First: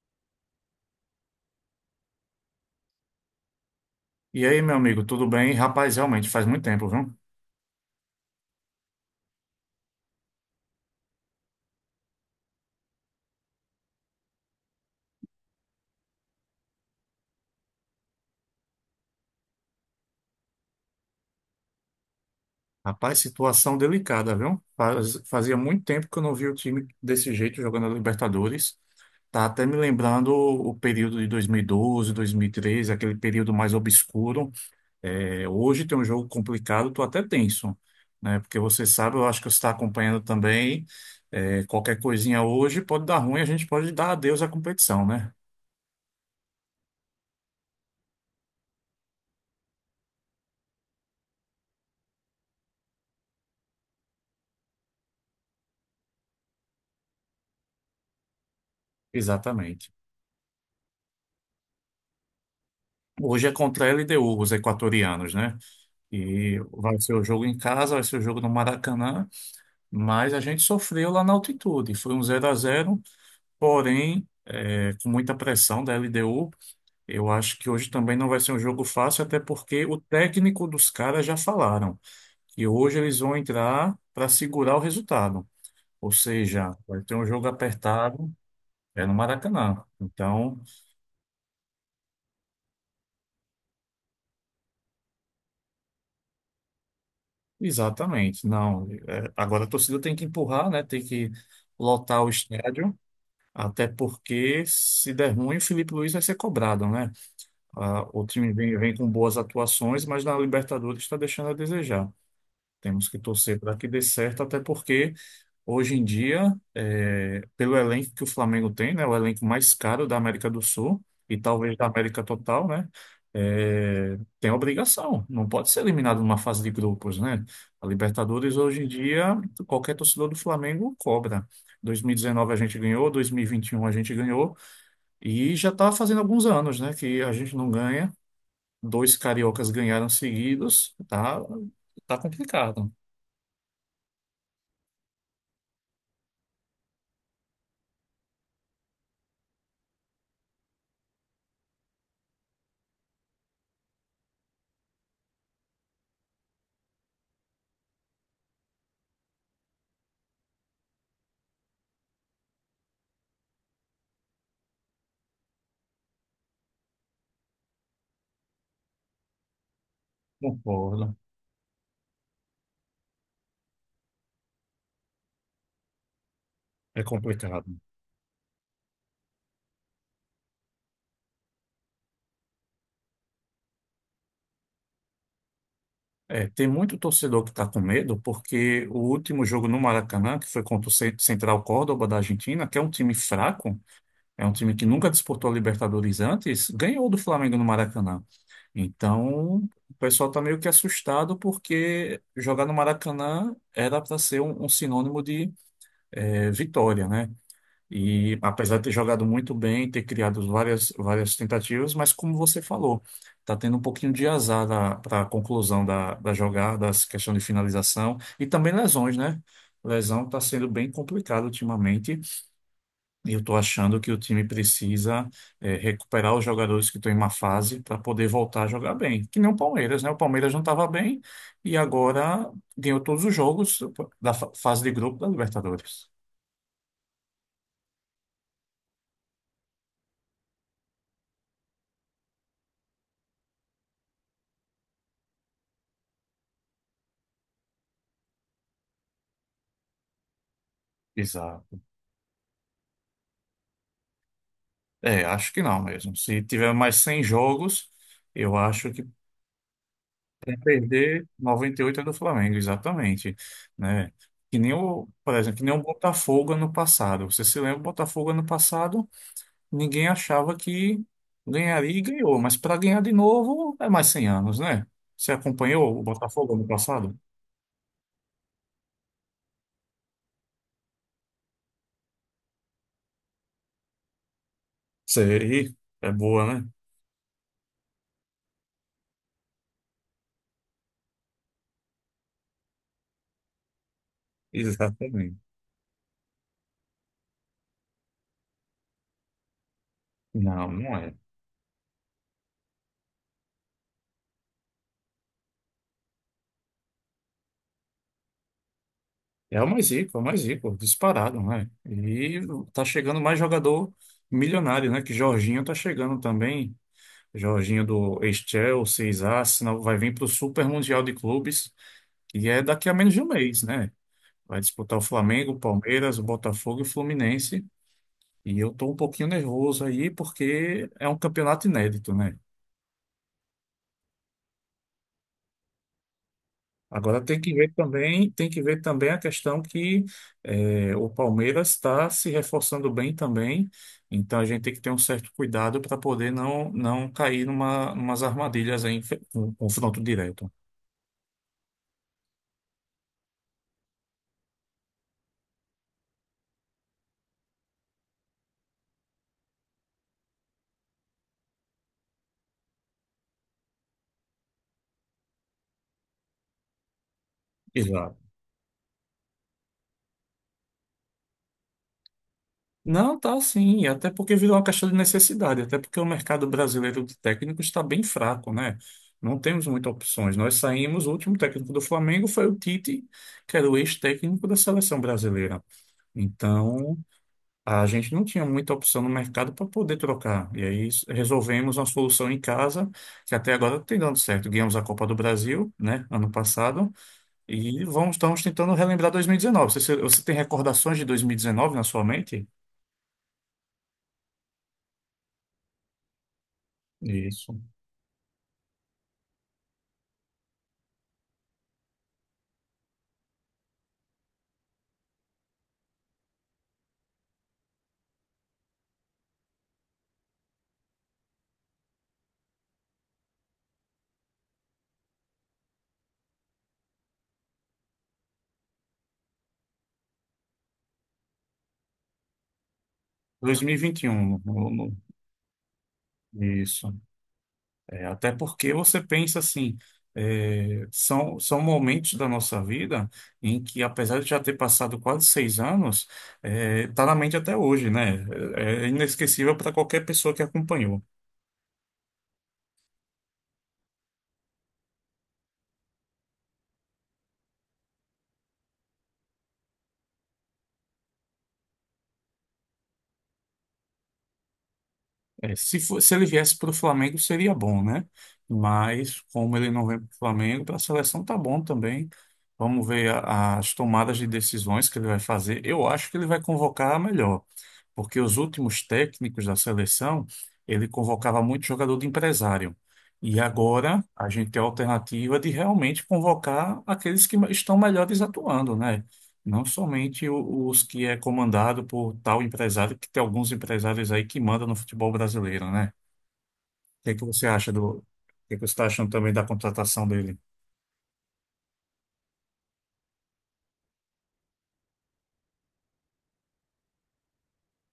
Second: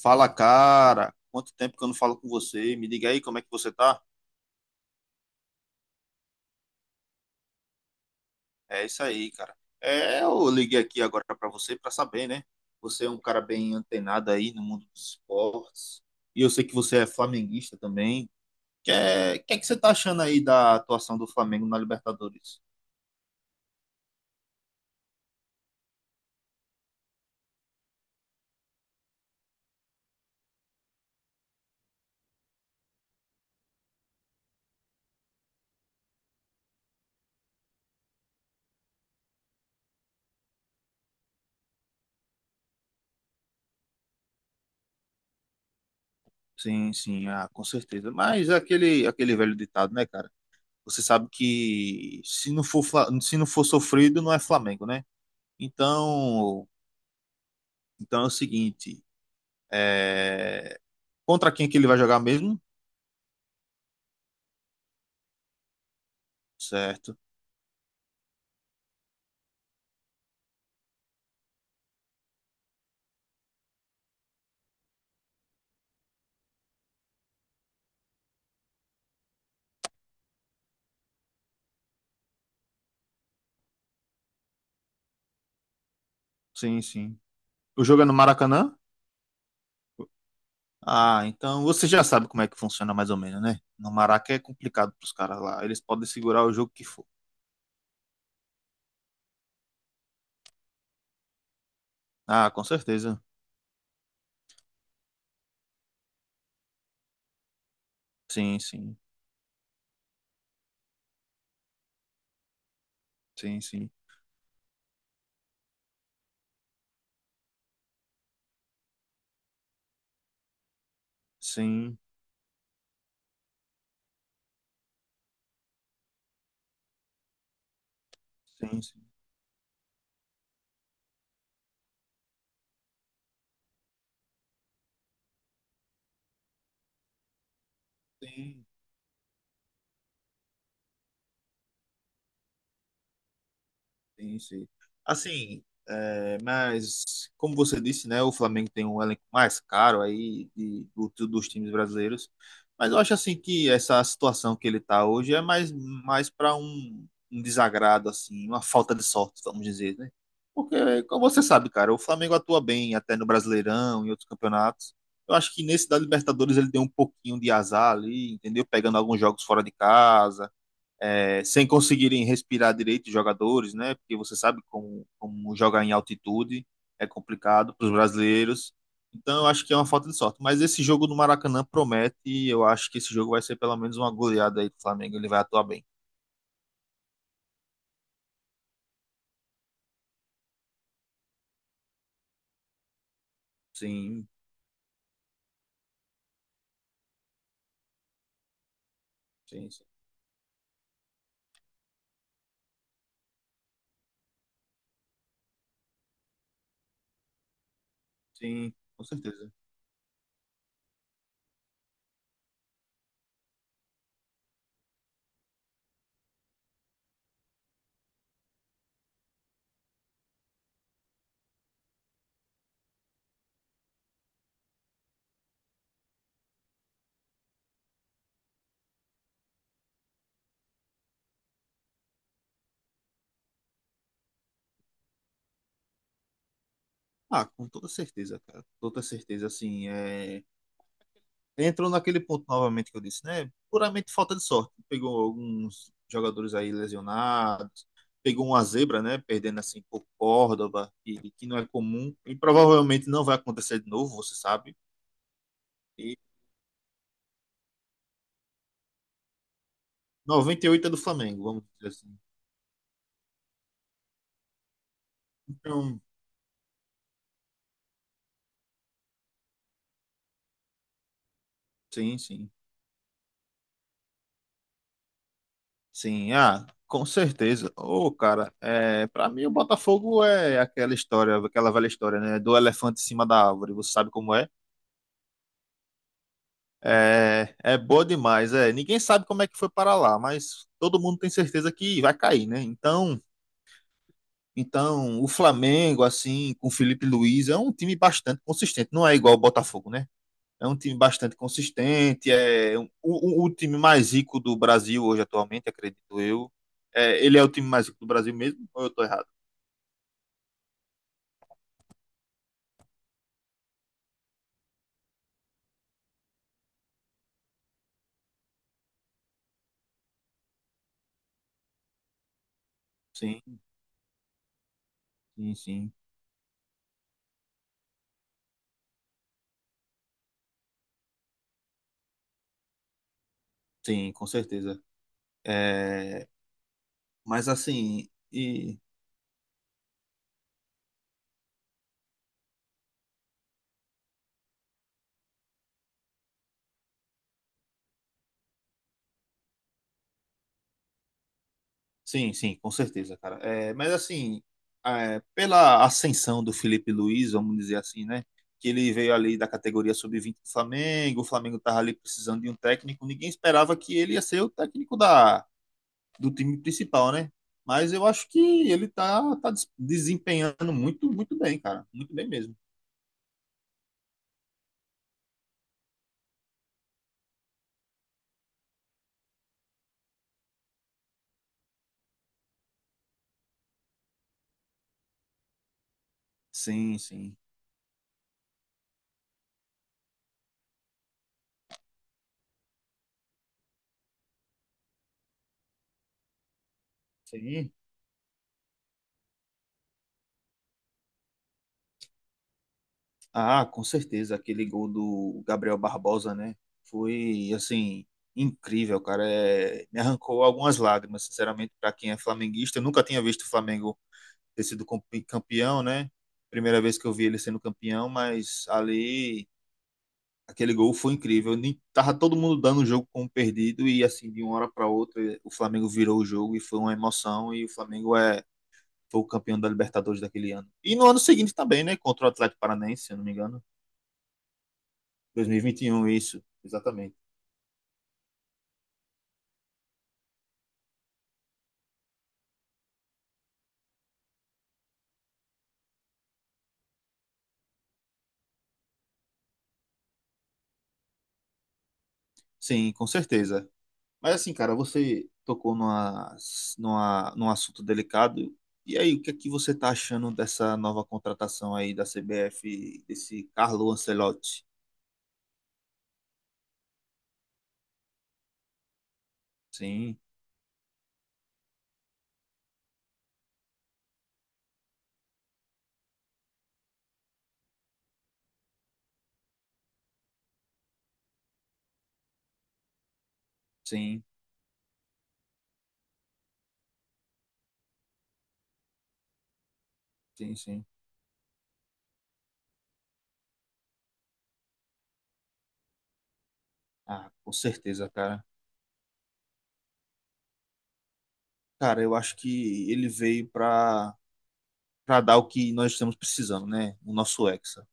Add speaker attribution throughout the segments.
Speaker 1: Fala, cara. Quanto tempo que eu não falo com você? Me diga aí como é que você tá?
Speaker 2: E aí, meu amigo, tudo bem? Rapaz, realmente faz muito tempo, viu?
Speaker 1: É isso aí, cara. Eu liguei aqui agora pra você pra saber, né? Você é um cara bem antenado aí no mundo dos esportes. E eu sei que você é flamenguista também. Que é, que é que você tá achando aí da atuação do Flamengo na Libertadores?
Speaker 2: Rapaz, situação delicada, viu? Fazia muito tempo que eu não vi o time desse jeito jogando a Libertadores. Tá até me lembrando o período de 2012, 2013, aquele período mais obscuro. Hoje tem um jogo complicado, tô até tenso, né? Porque você sabe, eu acho que você está acompanhando também. Qualquer coisinha hoje pode dar ruim, a gente pode dar adeus à competição, né?
Speaker 1: Sim, sim, com certeza. Mas é aquele velho ditado, né, cara? Você sabe que se não for sofrido, não é Flamengo, né? Então, então é o seguinte.
Speaker 2: Exatamente.
Speaker 1: É, Contra quem que ele vai jogar mesmo?
Speaker 2: Hoje é contra a LDU, os equatorianos, né? E vai ser
Speaker 1: Certo.
Speaker 2: o jogo em casa, vai ser o jogo no Maracanã, mas a gente sofreu lá na altitude. Foi um zero a zero, porém, com muita pressão da LDU. Eu acho que hoje também não vai ser um jogo fácil, até porque o técnico dos caras já falaram que hoje eles vão entrar para segurar o resultado. Ou seja,
Speaker 1: Sim,
Speaker 2: vai ter
Speaker 1: sim.
Speaker 2: um jogo
Speaker 1: O jogo é no
Speaker 2: apertado,
Speaker 1: Maracanã?
Speaker 2: é no Maracanã. Então,
Speaker 1: Ah, então você já sabe como é que funciona mais ou menos, né? No Maraca é complicado pros caras lá. Eles podem segurar o jogo que for.
Speaker 2: exatamente, não. Agora a torcida tem que empurrar, né? Tem que lotar o
Speaker 1: Ah, com
Speaker 2: estádio.
Speaker 1: certeza.
Speaker 2: Até porque, se der ruim, o Felipe Luiz vai ser cobrado, né? Ah, o time
Speaker 1: Sim,
Speaker 2: vem
Speaker 1: sim.
Speaker 2: com boas atuações, mas na Libertadores está deixando a desejar. Temos que torcer
Speaker 1: Sim,
Speaker 2: para que
Speaker 1: sim.
Speaker 2: dê certo, até porque hoje em dia, pelo elenco que o Flamengo tem, né, o elenco mais caro da América do Sul e talvez da
Speaker 1: Sim,
Speaker 2: América total, né, tem obrigação, não pode ser eliminado numa fase de grupos, né? A Libertadores hoje
Speaker 1: sim,
Speaker 2: em
Speaker 1: sim.
Speaker 2: dia, qualquer torcedor do Flamengo cobra. 2019 a gente ganhou, 2021 a gente ganhou e já está fazendo alguns anos, né, que a gente não ganha.
Speaker 1: Sim,
Speaker 2: Dois cariocas ganharam seguidos, tá, tá complicado.
Speaker 1: sim, sim. Assim, é, mas, como você disse, né, o Flamengo tem um elenco mais caro aí dos times brasileiros. Mas eu acho assim que essa situação que ele está hoje é mais para um desagrado, assim, uma falta de sorte, vamos dizer, né? Porque, como você sabe, cara, o Flamengo atua bem até no Brasileirão e outros campeonatos. Eu acho que nesse da Libertadores ele deu um pouquinho de azar ali, entendeu? Pegando alguns jogos fora de casa,
Speaker 2: Concordo.
Speaker 1: é, sem conseguirem respirar direito os jogadores, né? Porque você sabe como jogar em altitude
Speaker 2: É
Speaker 1: é
Speaker 2: complicado.
Speaker 1: complicado para os brasileiros. Então eu acho que é uma falta de sorte. Mas esse jogo no Maracanã promete e eu acho que esse jogo vai ser pelo menos uma goleada aí do Flamengo. Ele vai atuar bem.
Speaker 2: É, tem muito torcedor que está com medo, porque o último jogo no Maracanã, que foi contra o Central Córdoba da Argentina, que é um time fraco,
Speaker 1: Sim,
Speaker 2: é um time que nunca disputou a Libertadores antes, ganhou do Flamengo no Maracanã. Então,
Speaker 1: sim, sim,
Speaker 2: o pessoal está meio que assustado, porque jogar no Maracanã era para ser um sinônimo de vitória, né? E
Speaker 1: sim,
Speaker 2: apesar de ter
Speaker 1: com
Speaker 2: jogado
Speaker 1: certeza.
Speaker 2: muito bem, ter criado várias tentativas, mas como você falou, está tendo um pouquinho de azar para a conclusão da jogada, as questão de finalização e também lesões, né? Lesão está sendo bem complicado ultimamente e eu estou achando que o time precisa recuperar os jogadores que estão em má fase para poder voltar a jogar bem. Que nem o Palmeiras, né? O Palmeiras não estava bem e agora ganhou todos os jogos da fase de grupo da Libertadores.
Speaker 1: Ah, com toda certeza, cara. Toda certeza, assim, é... Entrou naquele ponto novamente que eu disse, né? Puramente falta de sorte. Pegou alguns jogadores aí lesionados, pegou uma zebra, né? Perdendo assim por Córdoba, que não é
Speaker 2: Exato.
Speaker 1: comum e provavelmente não vai acontecer de novo, você sabe.
Speaker 2: É, acho que não mesmo.
Speaker 1: E
Speaker 2: Se tiver mais 100 jogos, eu acho que para
Speaker 1: 98 é do
Speaker 2: perder
Speaker 1: Flamengo, vamos dizer
Speaker 2: 98 é do
Speaker 1: assim.
Speaker 2: Flamengo, exatamente, né? Que nem o
Speaker 1: Então,
Speaker 2: Botafogo ano passado. Você se lembra, o Botafogo ano passado, ninguém achava que ganharia e
Speaker 1: sim,
Speaker 2: ganhou,
Speaker 1: sim.
Speaker 2: mas para ganhar de novo é mais 100 anos, né? Você acompanhou o
Speaker 1: Sim,
Speaker 2: Botafogo ano
Speaker 1: com
Speaker 2: passado?
Speaker 1: certeza. Ô, cara, é, para mim o Botafogo é aquela história, aquela velha história, né? Do elefante em cima da árvore, você sabe como é?
Speaker 2: Sei, é boa, né?
Speaker 1: É, é boa demais, é. Ninguém sabe como é que foi para lá, mas todo mundo tem certeza que vai cair, né? Então o
Speaker 2: Exatamente.
Speaker 1: Flamengo, assim, com Felipe Luiz, é um time bastante consistente. Não é igual o Botafogo, né? É
Speaker 2: Não,
Speaker 1: um time
Speaker 2: não é.
Speaker 1: bastante consistente, é o time mais rico do Brasil hoje atualmente, acredito eu. É, ele é o time mais rico do Brasil mesmo, ou eu tô errado?
Speaker 2: É o mais rico, é o mais rico, disparado, né? E tá chegando mais jogador milionário, né? Que Jorginho tá chegando também. Jorginho do ex-Chelsea, ex-Arsenal, vai vir para o Super Mundial de Clubes, que é daqui a menos de um
Speaker 1: Sim,
Speaker 2: mês, né? Vai disputar o Flamengo,
Speaker 1: sim,
Speaker 2: o
Speaker 1: sim,
Speaker 2: Palmeiras, o Botafogo e o Fluminense. E eu tô um pouquinho nervoso aí, porque é um campeonato inédito, né?
Speaker 1: sim, com certeza. É,
Speaker 2: Agora tem
Speaker 1: mas
Speaker 2: que ver
Speaker 1: assim,
Speaker 2: também, tem que
Speaker 1: e
Speaker 2: ver também a questão que o Palmeiras está se reforçando bem também, então a gente tem que ter um certo cuidado para poder não cair numas armadilhas aí, em com confronto direto.
Speaker 1: Sim, sim, com certeza, cara. É, mas assim, é, pela ascensão do Felipe Luiz, vamos dizer assim, né? Que ele veio ali da categoria sub-20 do Flamengo, o Flamengo estava ali precisando de um técnico, ninguém esperava que ele ia ser o técnico do time principal, né? Mas eu
Speaker 2: Exato.
Speaker 1: acho que ele desempenhando muito bem, cara. Muito bem mesmo.
Speaker 2: Não, tá sim, até porque virou uma questão de necessidade, até porque o mercado brasileiro de técnicos está bem fraco, né? Não temos muitas opções. Nós saímos, o último técnico do Flamengo foi o Tite, que era o ex-técnico da seleção brasileira. Então,
Speaker 1: Sim, sim.
Speaker 2: a gente não tinha muita opção no mercado para poder trocar. E aí resolvemos uma solução em casa, que até agora tem dando certo. Ganhamos a Copa do Brasil, né, ano passado,
Speaker 1: Sim,
Speaker 2: e estamos tentando relembrar 2019. Você tem recordações de 2019 na sua mente?
Speaker 1: ah, com certeza, aquele gol do Gabriel Barbosa, né? Foi,
Speaker 2: Isso.
Speaker 1: assim, incrível, cara. É, me arrancou algumas lágrimas, sinceramente, para quem é flamenguista. Eu nunca tinha visto o Flamengo ter sido com- campeão, né? Primeira vez que eu vi ele sendo campeão, mas ali, aquele gol foi incrível. Nem, tava todo mundo dando o jogo como perdido e, assim, de uma hora para outra, o Flamengo virou o jogo e foi uma emoção. E o Flamengo foi o campeão da Libertadores daquele ano. E no ano seguinte também, né? Contra o Atlético Paranaense, se eu não me engano.
Speaker 2: 2021.
Speaker 1: 2021, isso,
Speaker 2: Isso.
Speaker 1: exatamente.
Speaker 2: Até porque você pensa assim, são momentos da nossa vida em que, apesar de já ter passado quase 6 anos, tá na mente até hoje, né? É inesquecível para qualquer pessoa que acompanhou.
Speaker 1: Sim, com certeza. Mas assim, cara, você tocou num assunto delicado. E aí, o que é que você tá achando dessa nova contratação aí da CBF, desse Carlo Ancelotti?
Speaker 2: É, se ele viesse para o Flamengo, seria bom, né? Mas como ele não vem para
Speaker 1: Sim,
Speaker 2: o Flamengo, para a seleção tá bom também. As tomadas de decisões que ele vai fazer. Eu acho que ele vai convocar a melhor, porque os últimos técnicos da seleção, ele convocava muito jogador de empresário. E agora
Speaker 1: sim,
Speaker 2: a gente tem a alternativa de realmente convocar aqueles que estão melhores atuando, né? Não somente
Speaker 1: sim,
Speaker 2: o- os
Speaker 1: sim.
Speaker 2: que é comandado por tal empresário, que tem alguns empresários aí que mandam no futebol brasileiro, né?
Speaker 1: Ah, com
Speaker 2: O
Speaker 1: certeza, cara.
Speaker 2: que é que você está achando também da contratação dele?
Speaker 1: Cara, eu acho que ele veio para dar o que nós estamos precisando, né? O nosso Hexa.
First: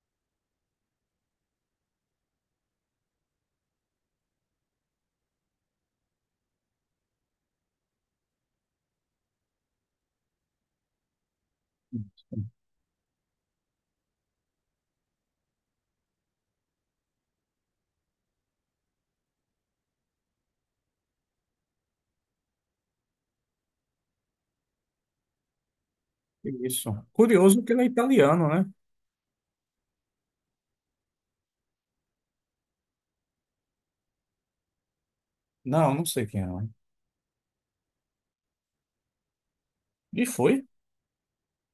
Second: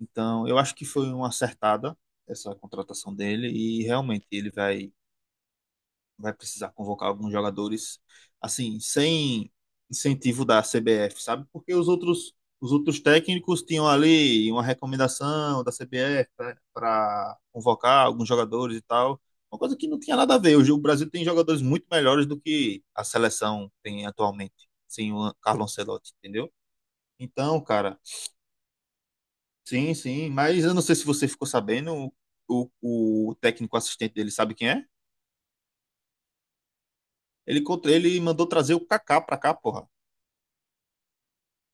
Speaker 1: Então, eu acho que foi uma acertada essa contratação dele e realmente ele vai precisar convocar alguns jogadores, assim, sem incentivo da CBF, sabe? Os outros técnicos tinham ali uma recomendação da CBF para convocar alguns jogadores e tal. Uma coisa que não tinha nada a ver. Hoje o Brasil tem jogadores muito melhores do que a seleção tem atualmente, sem o Carlo Ancelotti, entendeu?
Speaker 2: Isso.
Speaker 1: Então,
Speaker 2: Curioso que ele é
Speaker 1: cara,
Speaker 2: italiano, né?
Speaker 1: sim, sim, mas eu não sei se você ficou sabendo, o, o técnico assistente dele sabe quem é?
Speaker 2: Não, não sei quem é, né?
Speaker 1: Ele mandou trazer o Kaká pra cá, porra.
Speaker 2: E foi?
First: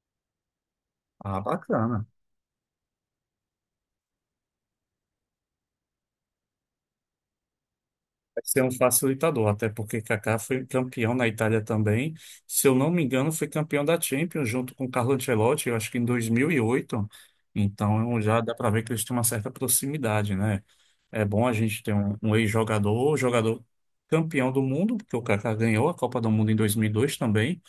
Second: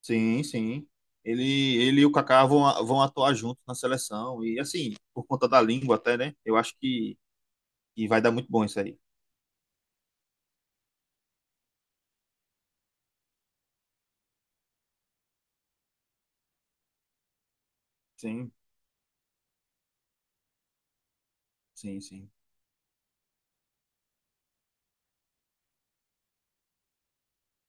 Speaker 1: Sim, sim.
Speaker 2: Ah,
Speaker 1: Ele
Speaker 2: bacana.
Speaker 1: e o Kaká vão atuar juntos na seleção. E assim, por conta da língua até, né? Eu acho que vai dar
Speaker 2: Vai
Speaker 1: muito
Speaker 2: ser
Speaker 1: bom
Speaker 2: um
Speaker 1: isso aí.
Speaker 2: facilitador, até porque Kaká foi campeão na Itália também. Se eu não me engano, foi campeão da Champions junto com Carlo Ancelotti, eu acho que em 2008. Então já dá
Speaker 1: Sim,
Speaker 2: para ver que eles têm uma certa proximidade, né? É bom a gente ter
Speaker 1: sim, sim.
Speaker 2: um ex-jogador, jogador campeão do mundo, porque o Kaká ganhou a Copa do Mundo em 2002 também.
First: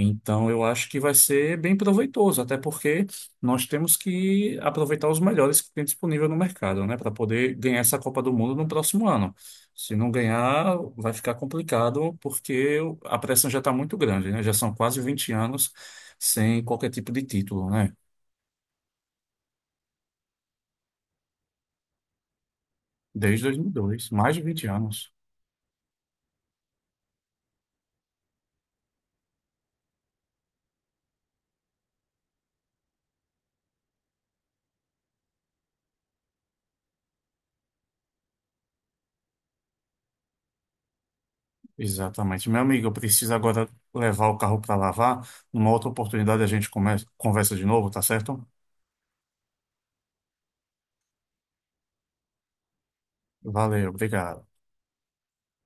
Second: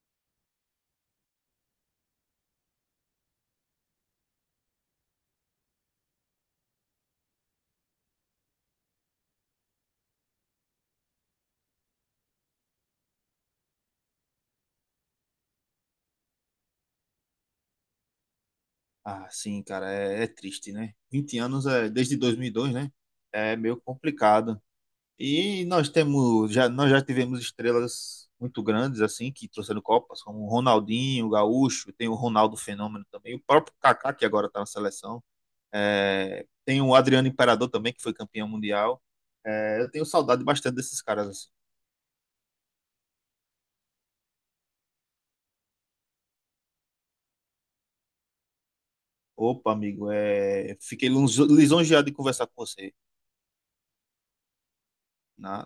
Speaker 2: Então, eu acho que vai ser bem proveitoso, até porque nós temos que aproveitar os melhores que tem disponível no mercado, né, para poder ganhar essa Copa do Mundo no próximo ano. Se não ganhar, vai ficar complicado, porque a pressão já está muito grande, né? Já são quase 20 anos sem qualquer tipo de título, né?
Speaker 1: Ah, sim, cara, é, é triste, né? 20 anos é desde 2002, né?
Speaker 2: Desde
Speaker 1: É
Speaker 2: dois mil e
Speaker 1: meio
Speaker 2: dois, mais de
Speaker 1: complicado.
Speaker 2: 20 anos.
Speaker 1: E nós temos, já, nós já tivemos estrelas muito grandes, assim, que trouxeram Copas, como o Ronaldinho, o Gaúcho, tem o Ronaldo Fenômeno também, o próprio Kaká, que agora tá na seleção. É, tem o Adriano Imperador também, que foi campeão mundial. É, eu tenho saudade bastante desses caras. Assim.
Speaker 2: Exatamente. Meu amigo, eu preciso agora levar o carro para lavar. Numa outra oportunidade a gente conversa de novo, tá certo?
Speaker 1: Opa, amigo, é, fiquei lisonjeado de conversar com você.
Speaker 2: Valeu, obrigado.
Speaker 1: Na